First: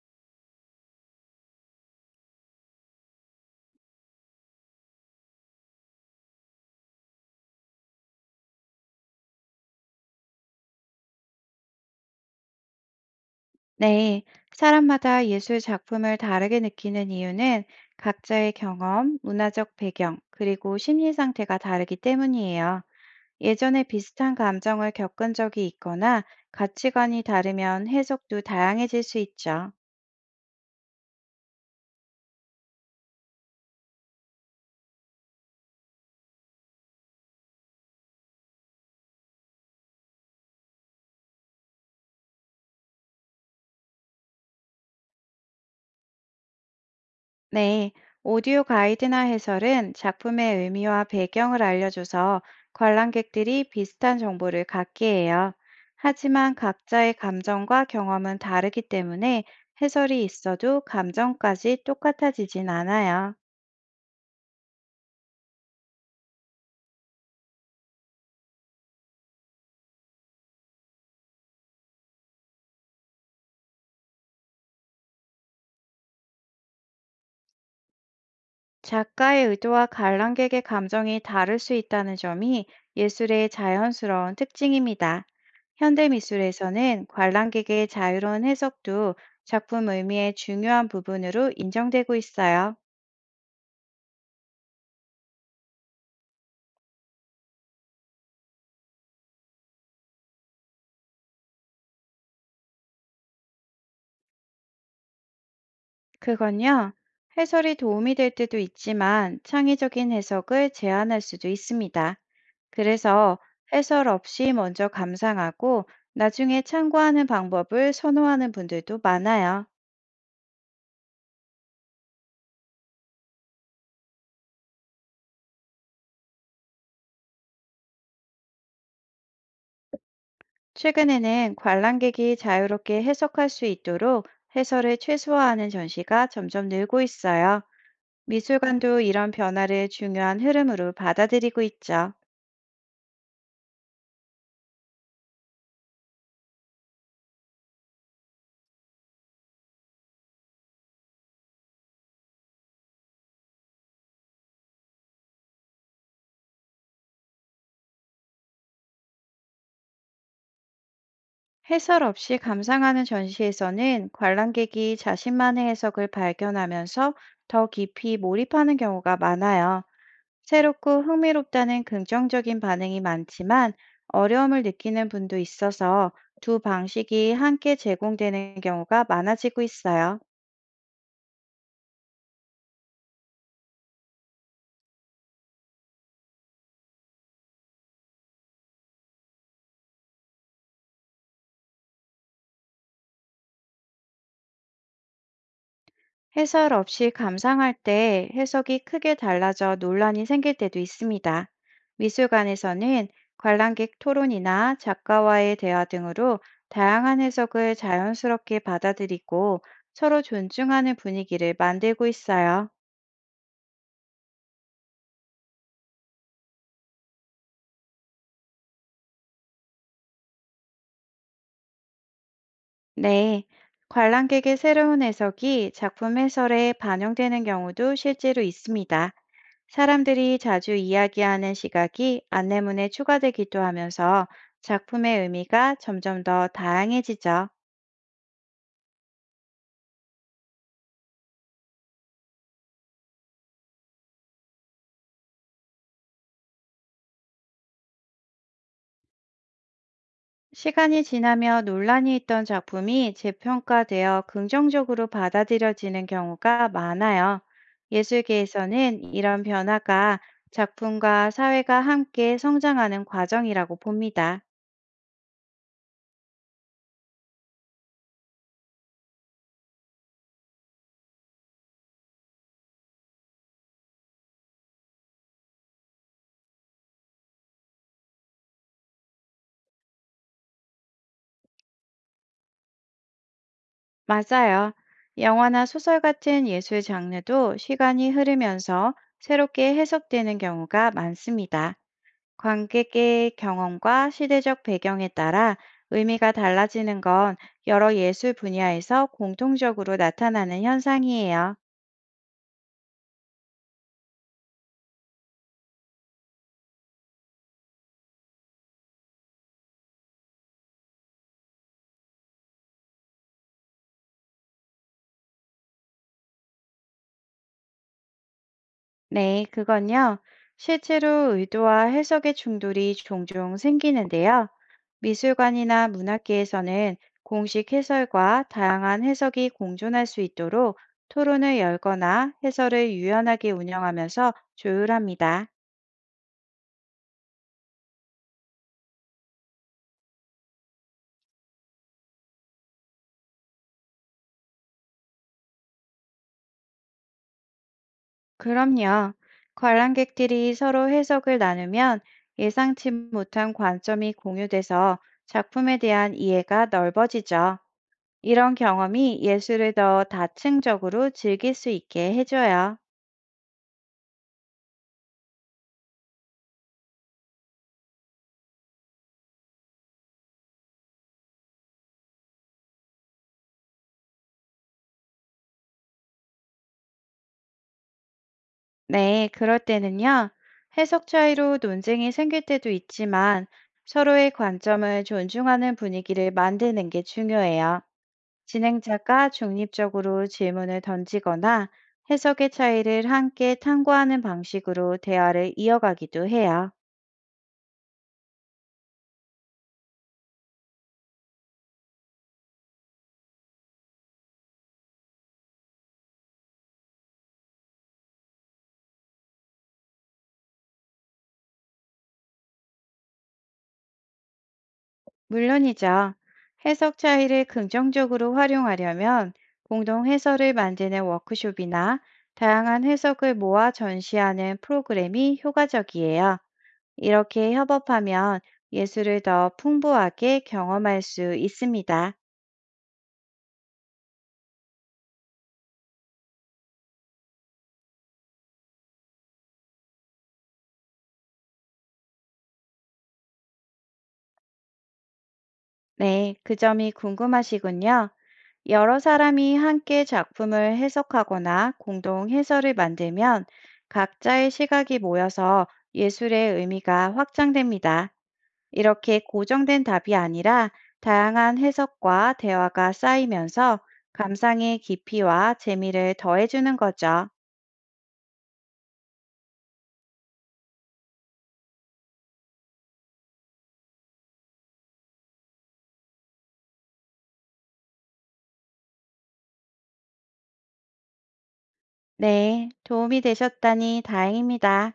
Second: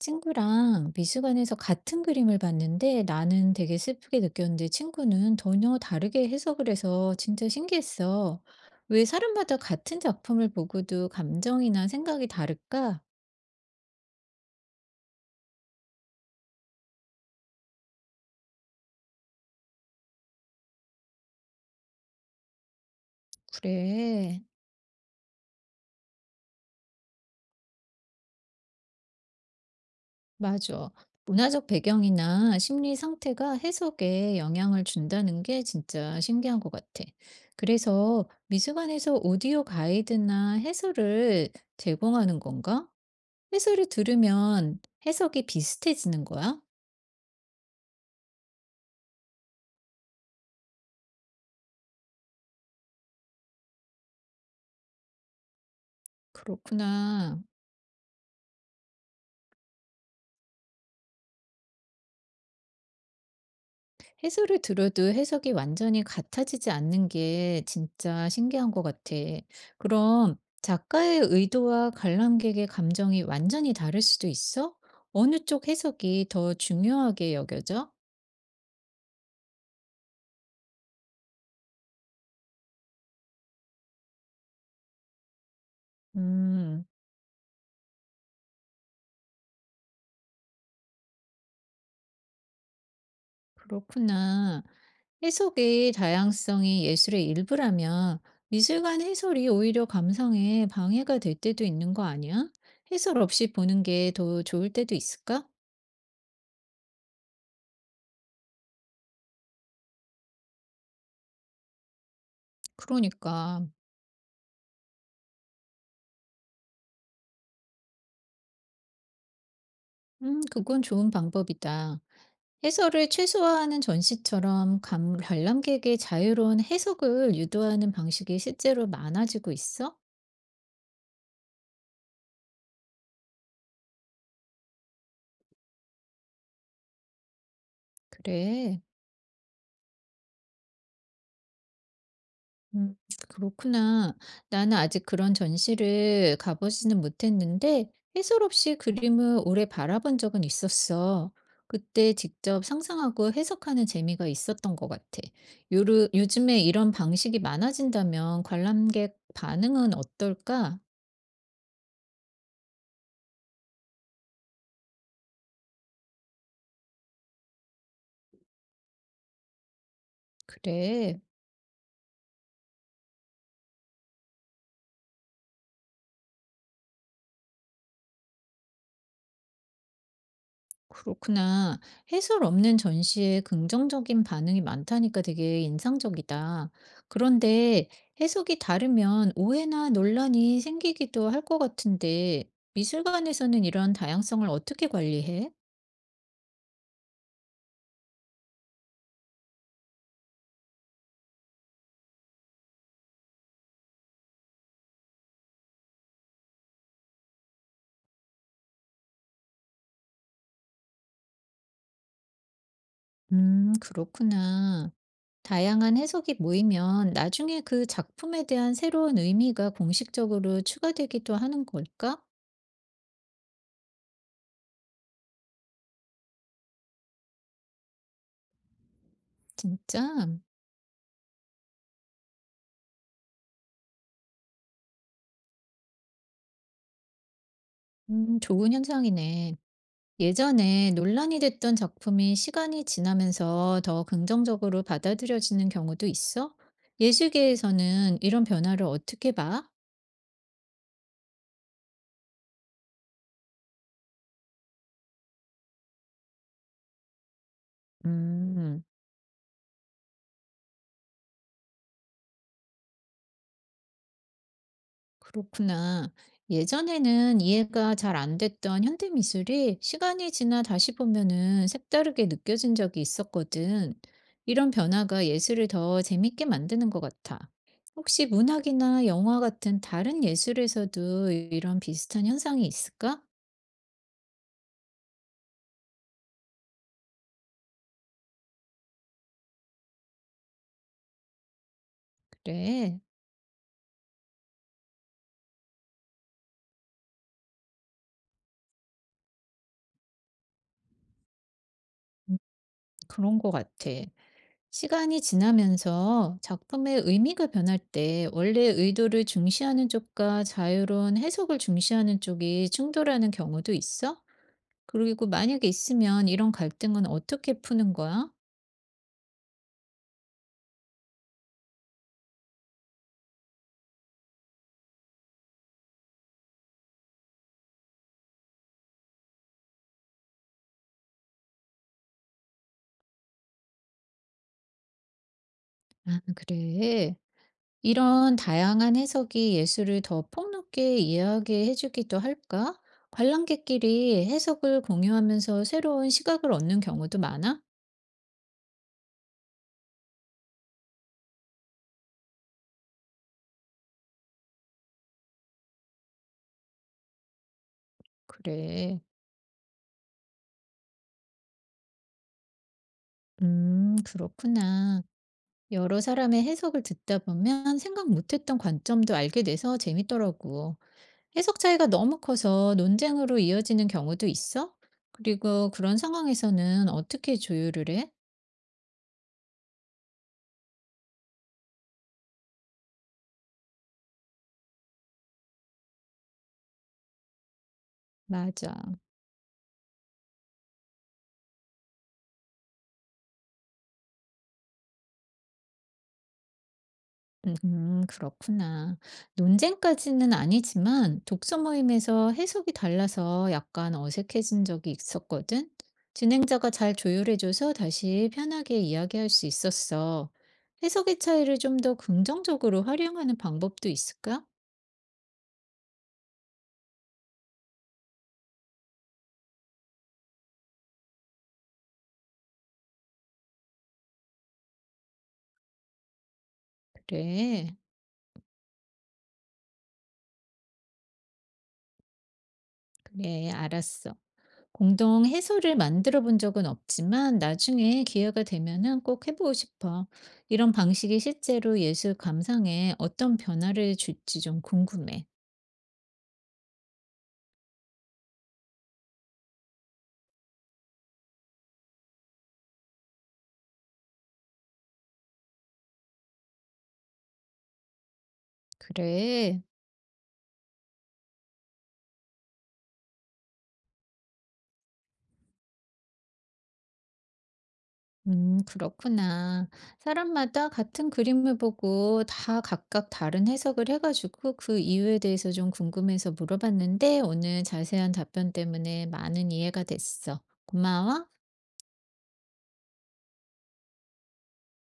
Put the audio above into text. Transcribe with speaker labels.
Speaker 1: 친구랑 미술관에서 같은 그림을 봤는데 나는 되게 슬프게 느꼈는데 친구는 전혀 다르게 해석을 해서 진짜 신기했어. 왜 사람마다 같은 작품을 보고도 감정이나 생각이 다를까?
Speaker 2: 네, 사람마다 예술 작품을 다르게 느끼는 이유는 각자의 경험, 문화적 배경, 그리고 심리 상태가 다르기 때문이에요. 예전에 비슷한
Speaker 1: 그래,
Speaker 2: 감정을 겪은 적이 있거나 가치관이 다르면 해석도 다양해질 수 있죠.
Speaker 1: 맞아. 문화적 배경이나 심리 상태가 해석에 영향을 준다는 게 진짜 신기한 것 같아. 그래서 미술관에서 오디오 가이드나 해설을 제공하는 건가? 해설을 들으면 해석이 비슷해지는 거야?
Speaker 2: 네, 오디오 가이드나 해설은 작품의 의미와 배경을 알려줘서 관람객들이 비슷한 정보를 갖게 해요. 하지만 각자의
Speaker 1: 그렇구나.
Speaker 2: 감정과 경험은 다르기 때문에 해설이 있어도 감정까지 똑같아지진 않아요.
Speaker 1: 해설을 들어도 해석이 완전히 같아지지 않는 게 진짜 신기한 것 같아. 그럼 작가의 의도와 관람객의 감정이 완전히 다를 수도 있어? 어느 쪽 해석이 더 중요하게 여겨져?
Speaker 2: 작가의 의도와 관람객의 감정이 다를 수 있다는 점이 예술의 자연스러운 특징입니다. 현대
Speaker 1: 음.
Speaker 2: 미술에서는 관람객의 자유로운 해석도 작품 의미의 중요한 부분으로 인정되고 있어요.
Speaker 1: 그렇구나. 해석의 다양성이 예술의 일부라면 미술관 해설이 오히려 감상에 방해가 될 때도 있는 거 아니야? 해설 없이 보는 게 더 좋을 때도 있을까?
Speaker 2: 그건요, 해설이 도움이 될 때도 있지만 창의적인 해석을 제안할 수도 있습니다. 그래서
Speaker 1: 그러니까,
Speaker 2: 해설 없이 먼저 감상하고 나중에 참고하는 방법을 선호하는 분들도 많아요.
Speaker 1: 그건 좋은 방법이다. 해설을 최소화하는 전시처럼 관람객의 자유로운 해석을 유도하는 방식이 실제로 많아지고 있어?
Speaker 2: 최근에는 관람객이 자유롭게 해석할 수 있도록 해설을 최소화하는 전시가 점점 늘고 있어요.
Speaker 1: 그래.
Speaker 2: 미술관도 이런 변화를 중요한 흐름으로 받아들이고 있죠.
Speaker 1: 음, 그렇구나. 나는 아직 그런 전시를 가보지는 못했는데, 해설 없이 그림을 오래 바라본 적은 있었어. 그때 직접 상상하고 해석하는 재미가 있었던 것 같아. 요즘에 이런 방식이 많아진다면 관람객 반응은 어떨까?
Speaker 2: 해설 없이 감상하는 전시에서는 관람객이 자신만의 해석을 발견하면서 더 깊이 몰입하는 경우가 많아요. 새롭고
Speaker 1: 그래.
Speaker 2: 흥미롭다는 긍정적인 반응이 많지만 어려움을 느끼는 분도 있어서 두 방식이 함께 제공되는 경우가 많아지고 있어요.
Speaker 1: 그렇구나. 해설 없는 전시에 긍정적인 반응이 많다니까 되게 인상적이다. 그런데 해석이 다르면 오해나 논란이 생기기도 할 것 같은데, 미술관에서는 이런 다양성을 어떻게 관리해?
Speaker 2: 해설 없이 감상할 때 해석이 크게 달라져 논란이 생길 때도 있습니다. 미술관에서는 관람객 토론이나 작가와의 대화 등으로 다양한 해석을 자연스럽게 받아들이고 서로 존중하는 분위기를 만들고 있어요.
Speaker 1: 그렇구나. 다양한 해석이 모이면 나중에 그 작품에 대한 새로운 의미가 공식적으로 추가되기도 하는 걸까?
Speaker 2: 네. 관람객의 새로운 해석이 작품 해설에 반영되는 경우도 실제로 있습니다.
Speaker 1: 진짜?
Speaker 2: 사람들이 자주 이야기하는 시각이 안내문에 추가되기도 하면서 작품의 의미가 점점 더 다양해지죠.
Speaker 1: 좋은 현상이네. 예전에 논란이 됐던 작품이 시간이 지나면서 더 긍정적으로 받아들여지는 경우도 있어? 예술계에서는 이런 변화를 어떻게 봐?
Speaker 2: 시간이 지나며 논란이 있던 작품이 재평가되어 긍정적으로 받아들여지는 경우가 많아요.
Speaker 1: 음,
Speaker 2: 예술계에서는 이런 변화가 작품과 사회가 함께 성장하는 과정이라고 봅니다.
Speaker 1: 그렇구나. 예전에는 이해가 잘 안 됐던 현대미술이 시간이 지나 다시 보면은 색다르게 느껴진 적이 있었거든. 이런 변화가 예술을 더 재밌게 만드는 것 같아. 혹시 문학이나 영화 같은 다른 예술에서도 이런 비슷한 현상이 있을까?
Speaker 2: 맞아요. 영화나 소설 같은 예술 장르도 시간이 흐르면서 새롭게 해석되는 경우가 많습니다.
Speaker 1: 그래.
Speaker 2: 관객의 경험과 시대적 배경에 따라 의미가 달라지는 건 여러 예술 분야에서 공통적으로 나타나는 현상이에요.
Speaker 1: 음, 그런 것 같아. 시간이 지나면서 작품의 의미가 변할 때 원래 의도를 중시하는 쪽과 자유로운 해석을 중시하는 쪽이 충돌하는 경우도 있어? 그리고 만약에 있으면 이런 갈등은 어떻게 푸는 거야?
Speaker 2: 네, 그건요. 실제로 의도와 해석의 충돌이 종종 생기는데요. 미술관이나 문학계에서는 공식 해설과 다양한 해석이 공존할 수 있도록 토론을 열거나 해설을 유연하게 운영하면서 조율합니다.
Speaker 1: 아, 그래. 이런 다양한 해석이 예술을 더 폭넓게 이해하게 해주기도 할까? 관람객끼리 해석을 공유하면서 새로운 시각을 얻는 경우도 많아?
Speaker 2: 그럼요. 관람객들이 서로 해석을 나누면 예상치 못한 관점이 공유돼서 작품에 대한 이해가 넓어지죠. 이런
Speaker 1: 그래.
Speaker 2: 경험이 예술을 더 다층적으로 즐길 수 있게 해줘요.
Speaker 1: 그렇구나. 여러 사람의 해석을 듣다 보면 생각 못했던 관점도 알게 돼서 재밌더라고. 해석 차이가 너무 커서 논쟁으로 이어지는 경우도 있어? 그리고 그런 상황에서는 어떻게 조율을 해?
Speaker 2: 네, 그럴 때는요. 해석 차이로 논쟁이 생길 때도 있지만 서로의 관점을 존중하는 분위기를 만드는 게 중요해요.
Speaker 1: 맞아.
Speaker 2: 진행자가 중립적으로 질문을 던지거나 해석의 차이를 함께 탐구하는 방식으로 대화를 이어가기도 해요.
Speaker 1: 그렇구나. 논쟁까지는 아니지만 독서 모임에서 해석이 달라서 약간 어색해진 적이 있었거든. 진행자가 잘 조율해줘서 다시 편하게 이야기할 수 있었어. 해석의 차이를 좀 더 긍정적으로 활용하는 방법도 있을까?
Speaker 2: 물론이죠. 해석 차이를 긍정적으로 활용하려면 공동 해설을 만드는 워크숍이나 다양한 해석을 모아 전시하는 프로그램이 효과적이에요. 이렇게
Speaker 1: 그래,
Speaker 2: 협업하면 예술을 더 풍부하게 경험할 수 있습니다.
Speaker 1: 그래, 알았어. 공동 해소를 만들어 본 적은 없지만 나중에 기회가 되면은 꼭 해보고 싶어. 이런 방식이 실제로 예술 감상에 어떤 변화를 줄지 좀 궁금해.
Speaker 2: 네, 그 점이 궁금하시군요. 여러 사람이 함께 작품을 해석하거나 공동 해설을 만들면 각자의 시각이 모여서 예술의 의미가 확장됩니다. 이렇게
Speaker 1: 그래.
Speaker 2: 고정된 답이 아니라 다양한 해석과 대화가 쌓이면서 감상의 깊이와 재미를 더해주는 거죠.
Speaker 1: 그렇구나. 사람마다 같은 그림을 보고 다 각각 다른 해석을 해가지고 그 이유에 대해서 좀 궁금해서 물어봤는데 오늘 자세한 답변 때문에 많은 이해가 됐어. 고마워.
Speaker 2: 네, 도움이 되셨다니 다행입니다.